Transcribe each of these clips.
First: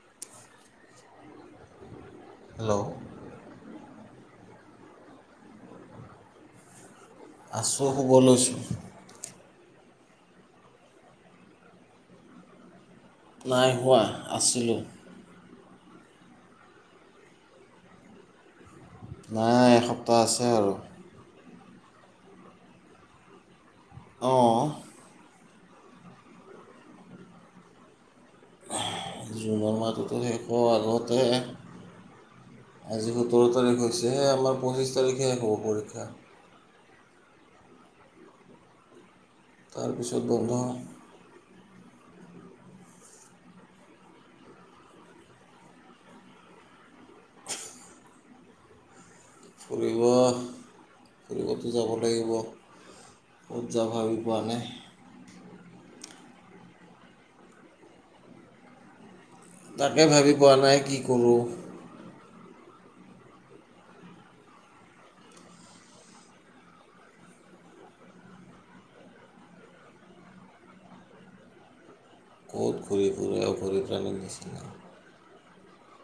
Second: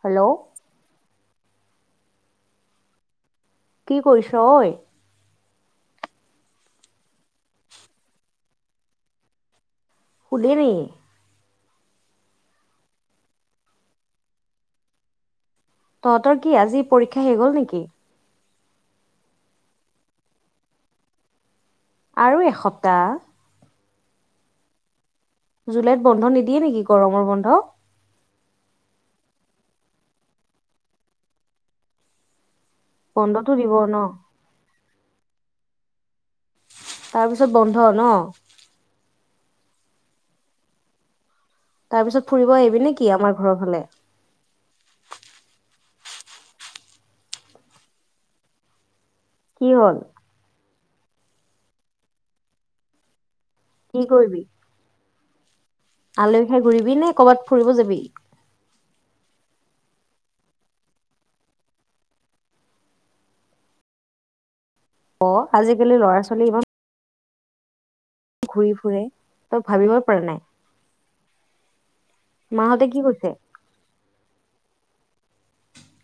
Hello. Hello কি কৰিছ অই? আছোঁ শুব লৈছোঁ। সুধিবি নাই হোৱা আছিলোঁ। তহঁতৰ কি আজি পৰীক্ষা শেষ হ'ল নেকি? নাই এসপ্তাহ আছে আৰু আৰু এসপ্তাহ। অঁ জুলাইত বন্ধ নিদিয়ে নেকি? গৰমৰ বন্ধ জুনৰ মাহটোতো শেষ হ আগতে। আজি বন্ধটো সোতৰ দিব তাৰিখ ন হৈছে আমাৰ পঁচিছ তাৰিখে শেষ হব। পৰীক্ষা। তাৰপিছত বন্ধ ন? তাৰপিছত বন্ধ। তাৰ পিছত ফুৰিব আহিবি নেকি আমাৰ ঘৰৰ ফালে। কি হ'ল ফুৰিব। ফুৰিবতো যাব লাগিব। উজ যা কি ভাবি কৰিবি পোৱা নাই। আলহী খাই ঘূৰিবি নে কৰবাত ফুৰিব যাবি? তাকে ভাবি পোৱা নাই কি কৰোঁ। অ আজিকালি ল'ৰা ছোৱালী ইমান ঘূৰি ফুৰে তই ভাবিব পৰা নাই। কত মাহঁতে কি ঘূৰি কৈছে ফুৰে অঘৰী প্ৰাণী নিচিনা।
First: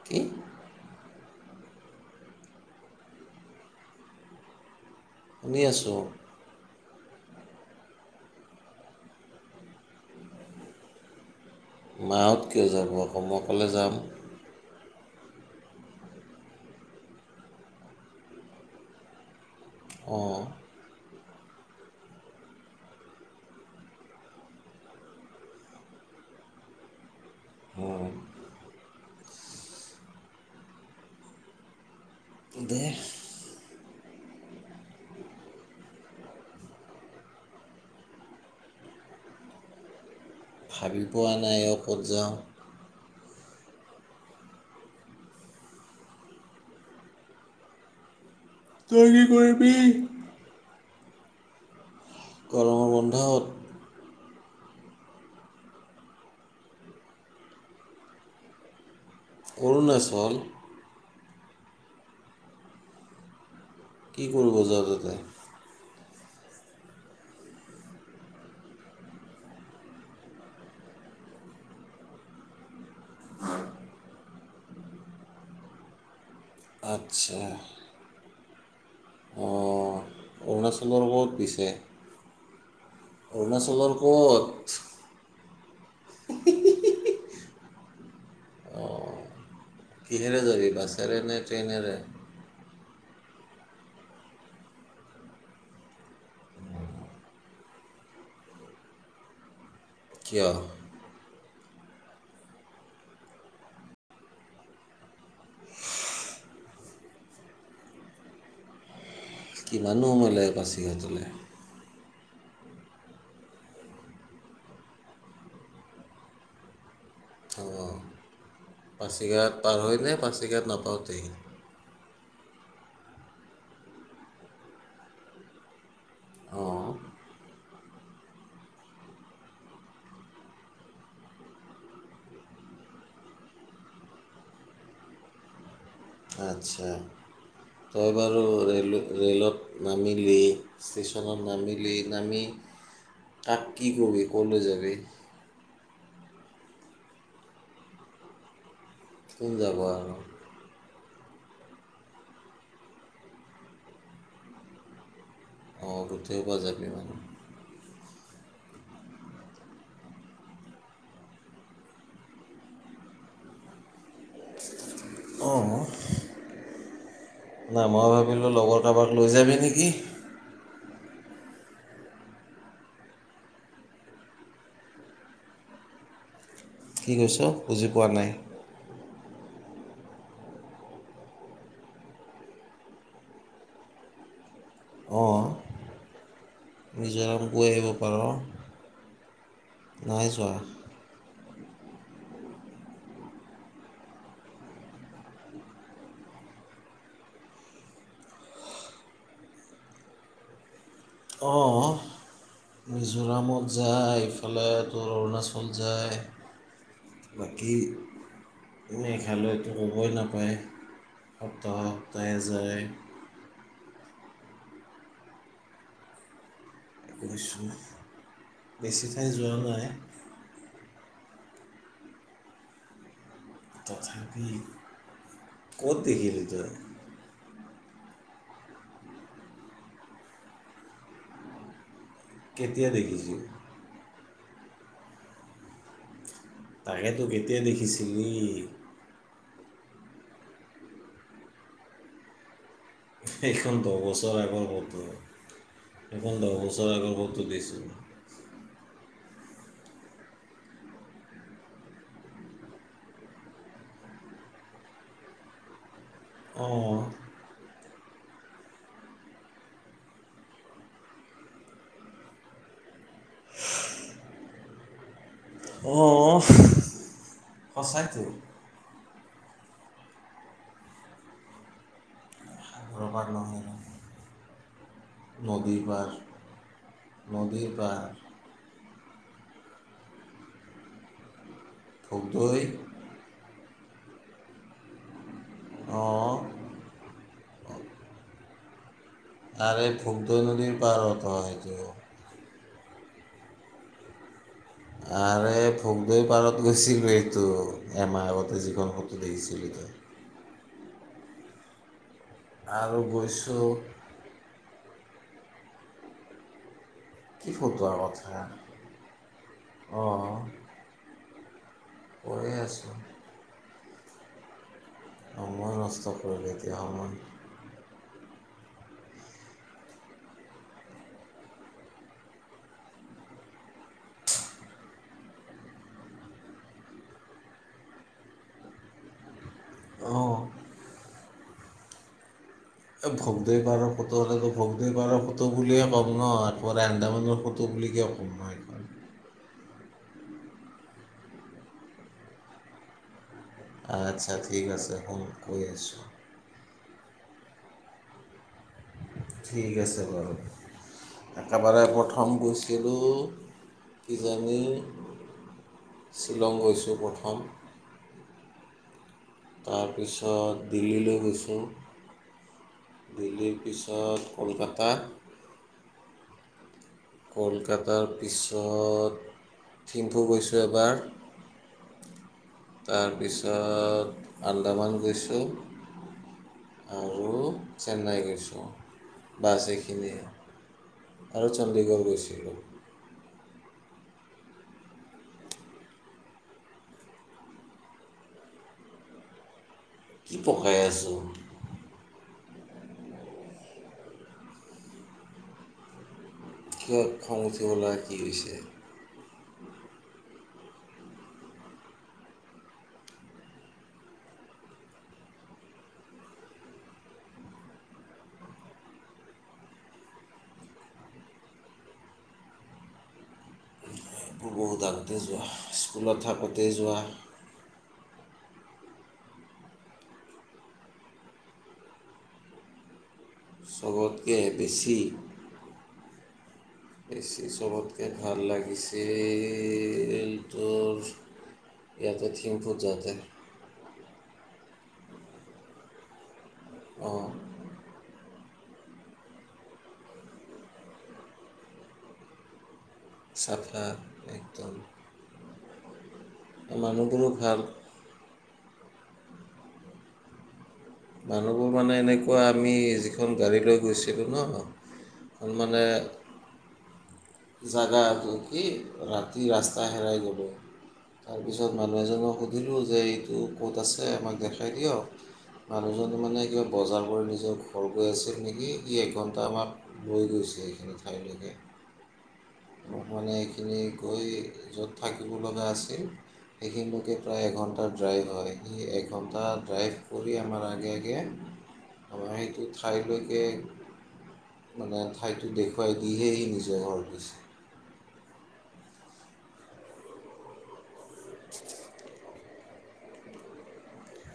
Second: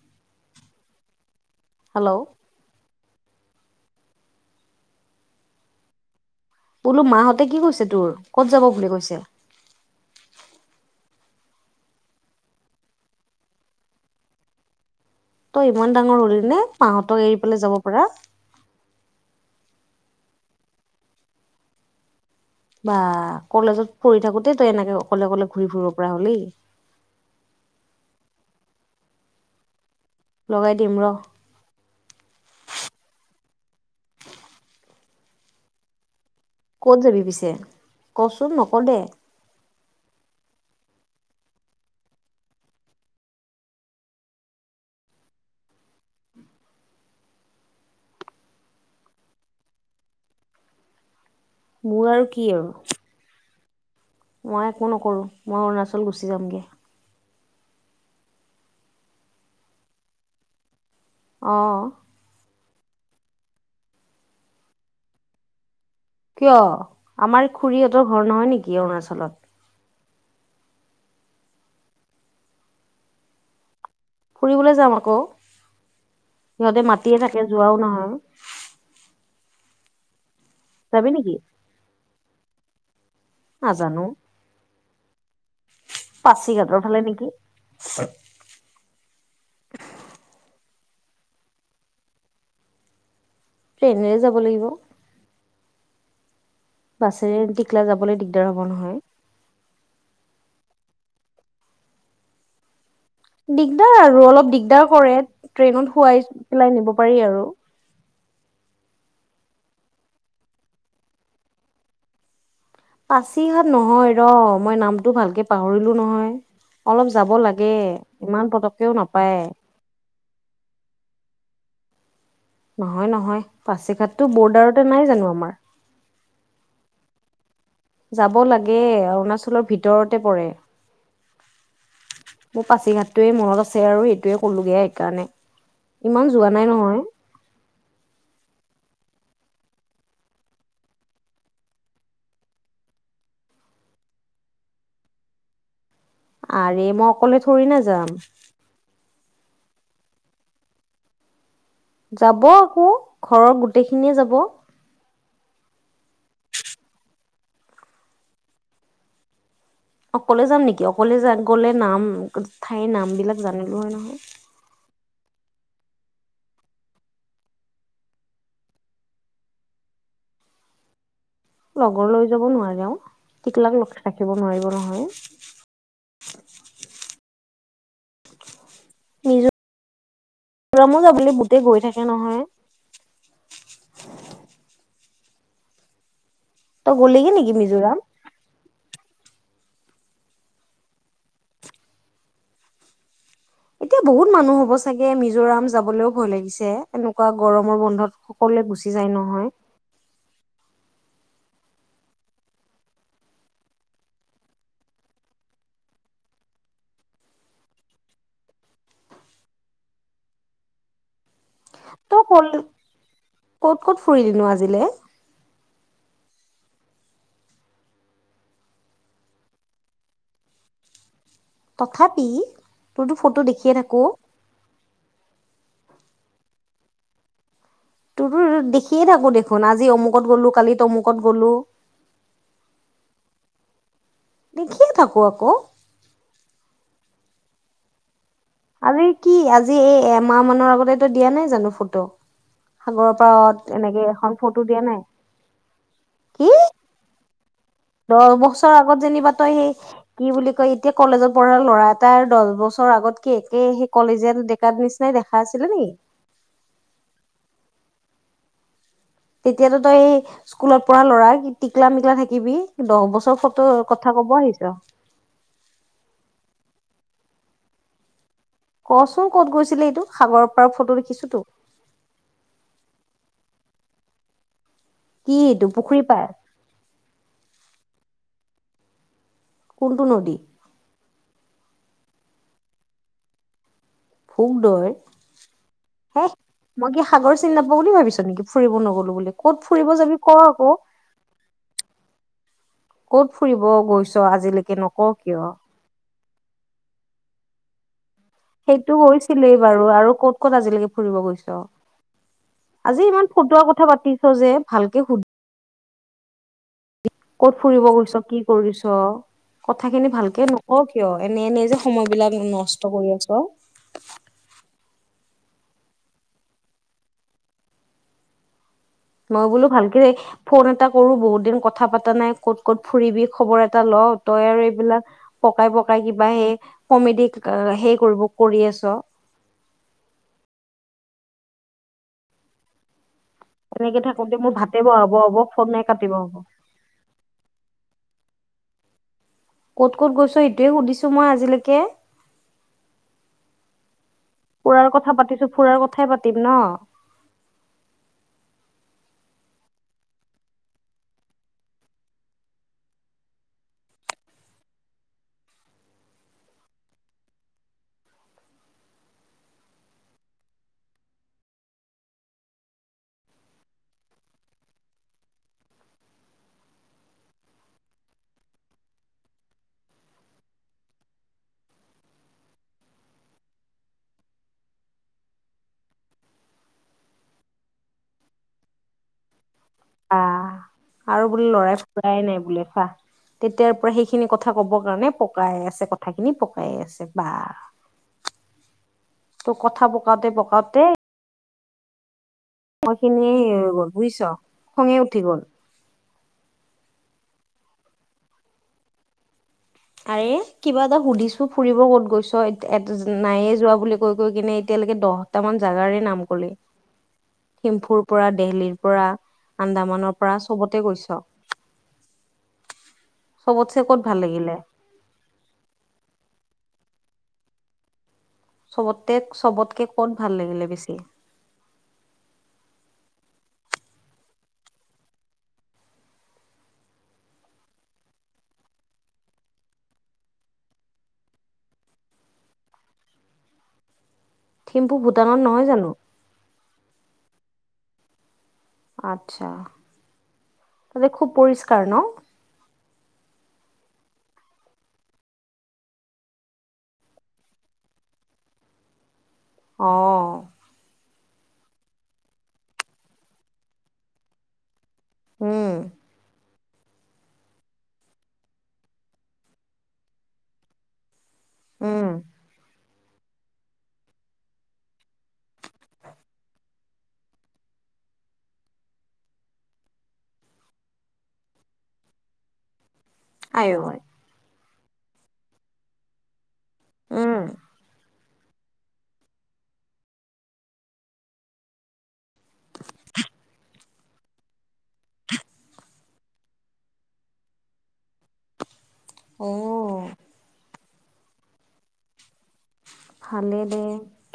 কি? হেল্ল' শুনি আছোঁ। বোলো মাহঁতে কি কৈছে তোৰ কত যাব বুলি কৈছে? মাহঁত কিয় যাব মই অকলে যাম। তই ইমান ডাঙৰ হলি নে মাহঁতক এৰি পেলাই যাব পাৰা। অঁ। বা কলেজত পঢ়ি থাকোতে তই এনেকে অকলে অকলে ঘূৰি ফুৰিব পৰা হলি। লগাই দিম ৰ। দে। কত যাবি পিছে কচোন নক দে। ভাবি পোৱা নাই অ ক'ত যাওঁ। তই কি কৰিবি? মোৰ আৰু কি গৰমৰ আৰু বন্ধত মই একো নকৰোঁ মই অৰুণাচল গুচি যামগৈ। অৰুণাচল অঁ। কি কৰিব যাৱ তই তাত? কিয় আমাৰ খুৰীহঁতৰ ঘৰ নহয় নেকি অৰুণাচলত। উ ফুৰিবলৈ যাম আকৌ। সিহঁতে মাতিয়ে আচ্ছা থাকে যোৱাও নহয় অঁ অৰুণাচলৰ যাবি নেকি বহুত পিছে অৰুণাচলৰ ক'ত পাচিঘাটৰ ফালে নেকি অঁ কিহেৰে জাবি বাছে বাছেৰে নে ট্ৰেইনেৰে ট্ৰেইনেৰে যাব লাগিব বাছেৰে টিখলা যাবলৈ দিগদাৰ হ'ব নহয় নহয় দিগদাৰ আৰু অলপ দিগদাৰ কৰে ট্ৰেইনত শোৱাই পেলাই নিব পাৰি আৰু কিমান নো সময় লাগে পাছিঘাটলে পাছিঘাট নহয় ৰ মই নামটো ভালকে পাহৰিলো নহয় অলপ যাব লাগে অঁ ইমান পতককেও নাপায় পাছিঘাট পাৰ হয় নে পাছিঘাত নাপাওঁতেই নহয় নহয় পাছিঘাটটো বৰ্ডাৰতে নাই জানো আমাৰ অ যাব লাগে অৰুণাচলৰ ভিতৰতে পৰে মোৰ পাছিঘাটটোৱে মনত আছে আৰু সেইটোৱে কলোগে সেইকাৰণে ইমান যোৱা নাই আচ্ছা নহয় ত এবাৰু ৰেলে ৰে'লত নামিলি ষ্টেচনত নামিলি নামি কাক কি কবি ক'লৈ যাবি আৰে মই অকলে থৰি না যাম কোন যাব আৰু যাব আকৌ ঘৰৰ গোটেইখিনিয়ে যাব অ, গোটেইসোপা যাবি মানুহ অকলে যাম নেকি, অকলে গলে নাম ঠাইৰ নাম বিলাক জানিলো হয় নহয়। অ, নাই মই ভাবিলো, লগৰ কাৰোবাক লৈ যাবি নেকি। লগৰ লৈ যাব নোৱাৰে অও, টিকলাক ৰখাই থব নোৱাৰিব নহয়। কি কৈছ বুজি পোৱা নাই। মিজৰামেও যাবলে গোতে গৈ থাকে নহয়। অ। তই গ'লেগে মিজোৰাম নেকি গৈ আহিব মিজোৰাম পাৰ। নাই যোৱা। এতিয়া বহুত মানুহ হ'ব চাগে, মিজোৰাম যাবলৈও ভয় লাগিছে, এনেকুৱা গৰমৰ বন্ধত সকলোৱে গুচি যায় নহয়। অ, মিজোৰামত যায়, এইফালে তোৰ অৰুণাচল যায়, বাকী তোৰ মেঘালয়তো ক'বই নাপায়। সপ্তাহ তই সপ্তাহে কল যায়। ক'ত, ক'ত ফুৰিলিনো আজিলে? ফুৰিছোঁ, বেছি ঠাই যোৱা নাই। তথাপি তই টো ফটো দেখিয়ে থাকো। তথাপি ক'ত দেখিলি ত‌ই? তোৰটো দেখিয়ে থাকো দেখোন, আজি অমুকত গ'লো, কালিত অমুকত গ'লো। কেতিয়া দেখিছ? দেখিয়ে থাকো, আকৌ। সেয়েতো কেতিয়া দেখিছিল? দী আৰে কি আজি, এই এমাহ মানৰ আগতে তই দিয়া নাই জানো ফটো। সাগৰৰ পাৰত সেইখন দহ এনেকে এখন বছৰ আগৰ দিয়া নাই ফটো, এখন কি দহ বছৰ আগৰ ফটো বেচি [unintelligible] দহ বছৰ আগত যেনিবা, তই সেই কি বুলি কয় এতিয়া কলেজত পঢ়া ল'ৰা, এটাৰ দচ বছৰ আগত কি একে, সেই কলেজীয়া ডেকা নিচিনাই দেখা আছিলে নেকি? অঁ। তেতিয়াতো তই, স্কুলত পঢ়া ল'ৰা টিকলা, মিক্লা থাকিবি, দহ বছৰ চব ফটো, কথা কব আহিছ। অঁ সঁচাইটো। কচোন ক'ত গৈছিলি এইটো? সাগৰৰ পৰাাৰ ফটো দেখিছো তো! সাগৰৰ পাৰ নহয় কি এইটো নদীৰ পুখুৰী পাৰ, নদীৰ পাৰ। কোনটোু নদী? ভোগদৈ। ভোগদৈ? হে, অঁ মই কি সাগৰ চিনি নাপাওঁ বুলি ভাবিছ নেকি? ফুৰিব নগলো বুলি ক'ত আৰে, ফুৰিব যাবি ক ভোগদৈ আকৌ নদীৰ পাৰত হয়, সেইটো। ক'ত ফুৰিব গৈছ আজিলৈকে তাকে নকওঁ কিয়! দৈ পাৰত গৈছিলো এইটো। এমাহ আগতে যিখন সেইটো ফটো গৈছিলোয়ে দেখিছিলোঁ বাৰু তই আৰু ক'ত ক'ত আজিলৈকে ফুৰিব গৈছো? আৰু আজি ইমান ফুটোৱাৰ গৈছোঁ কথা পাতিছ যে, ভাল শু [unintelligible] কি কত ফুৰিব ফটোৰ গৈছ, কথা কি কৰিছ? কথা খিনি অঁ ভালকে নক কিয়। এনে'এনে যে সময় বিলাক কৈয়ে নষ্ট আছোঁ কৰি আছো। আ মই নস্ত কৰিলো [unintelligible] আ মই মই বোলো ভালকে ফোন এটা কৰো বহুত দিন কথা পতা নাই কত ক'ত ফুৰিবি খবৰ এটা ল তই আৰু এইবিলাক পকাই পকাই কিবা সেই কমেডি হেই কৰিব কৰি আছ। অঁ। এই ভোগদেৱ বাৰৰ এনেকে ফটো থাকোতে হলেতো মোৰ ভাতে ভোগদেৱ বহাব বাৰৰ হ'ব ফটো ফোনে বুলিয়ে ক'ম কাটিব ন, হ'ব একেবাৰে আন্দামানৰ ফটো বুলি কিয় ক'ম। ন এইখন কত- ক'ত গৈছ সেইটোৱে সুধিছো মই আজিলৈকে? আচ্ছা ঠিক ফুৰাৰ আছে কথা শুন পাতিছো, কৈ ফুৰাৰ আছোঁ কথাই পাতিম না', ঠিক আছে বাৰু একেবাৰে প্ৰথম গৈছিলোঁ কিজানি শ্বিলং গৈছোঁ প্ৰথম, তাৰপিছত দিল্লীলৈ গৈছোঁ, দিল্লীৰ পিছত কলকাতাত, কলকাতাৰ পিছত থিম্ফু গৈছোঁ এবাৰ, তাৰপিছত আন্দামান গৈছোঁ আৰু চেন্নাই গৈছোঁ। বাছ এইখিনিয়ে আৰু চণ্ডীগড়, তাই নাই গৈছিলোঁ বোলে খোৱা, তেতিয়াৰ পৰা সেইখিনি কথা কব কাৰণে পকাই আছে কথাখিনি, পকাই আছে বা কথা পকাতে- কি পকাই পকাওতে, আছোঁ মই খিনিয়ে হে হৈ গল বুজিছ, খঙে উঠি গল। কিয় খং উঠিব লগা কি হৈছে? আৰে কিবা এটা সুধিছো ফুৰিব ক'ত গৈছ এ', নায়য়ে যোৱা বুলি কৈ কৈ কিনে এতিয়ালৈকে দহটামান জোগাৰে নাম কলি, থিমফুৰ পৰা দেহলিৰ পৰা আন্দামানৰ পৰা চবতে গৈছ, চবত, এইবোৰ বহুত আগতে যোৱা স্কুলত থাকোঁতে যোৱা। চবতে- চবতকে কত ভাল লাগিলে বেছি? চবতকে বেছি? বেছি চবতকৈ ভাল লাগিছিল তোৰ ইয়াতে থিমফুট যাওঁতে। থিম্পু ভূটানত নহয় জানো? অহ ', আচ্ছা তাতে খুব পৰিষ্কাৰ ন',? চাফা একদম। মানুহ খিনিও ভাল। অ', মানুহবোৰ মানে এনেকুৱা আমি যিখন গাড়ী লৈ গৈছিলোঁ নহ', উম মানে, জাগাটো কি, ৰাতি ৰাস্তা হেৰাই গলো, তাৰপিছত মানুহ উম এজনক সুধিলো, যে এইটো ক'ত আছে আমাক দেখাই দিয়ক, মানুহজন মানে কিবা বজাৰ কৰি নিজৰ ঘৰ গৈ আছিল নেকি, ই', একঘণ্টা আমাক লৈ গৈছে এইখিনি ঠাইলৈকে। মানে আই এইখিনি ঐ গৈ, য'ত থাকিব লগা আছিল, এইখিনলৈকে উম প্ৰায় এঘণ্টাৰ ড্ৰাইভ, তই কি একঘন্টা ড্ৰাইভ কৰ, সি আমাৰ আগে -আগে, অ', এইটো ঠাইলৈক, মানে ঠাইটো দেখুৱাই, দিহেহি নিজৰ ঘৰত গৈছে। অৱ ', [unintelligible] ভালেই দে,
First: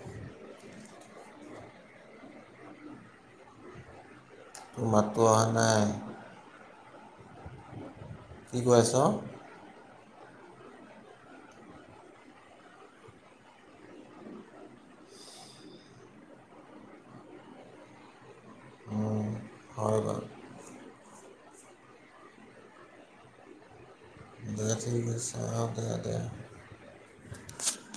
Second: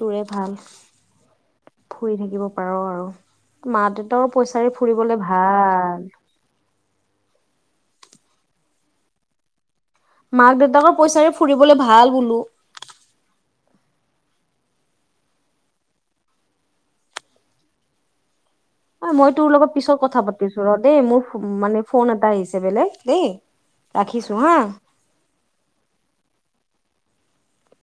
তোৰে ভাল, ফুৰি থাকিব পাৰ আৰু। মা দে ত পইছাৰে তোৰ ফুৰিবলে মাতটো অহা নাই ভাল কি কৈ আছ? মাক দেউতাকৰ পইচাৰে ফুৰিবলে ভাল বোলো। ঐ মই তোৰ লগত পিছত হয় কথা বাৰু পাতিছো ৰ দেই, মোৰ মানে ফোন এটা আহিছে বেলেগ, দেই। ৰাখিছো হা দে ঠিক আছে, অ দে দে।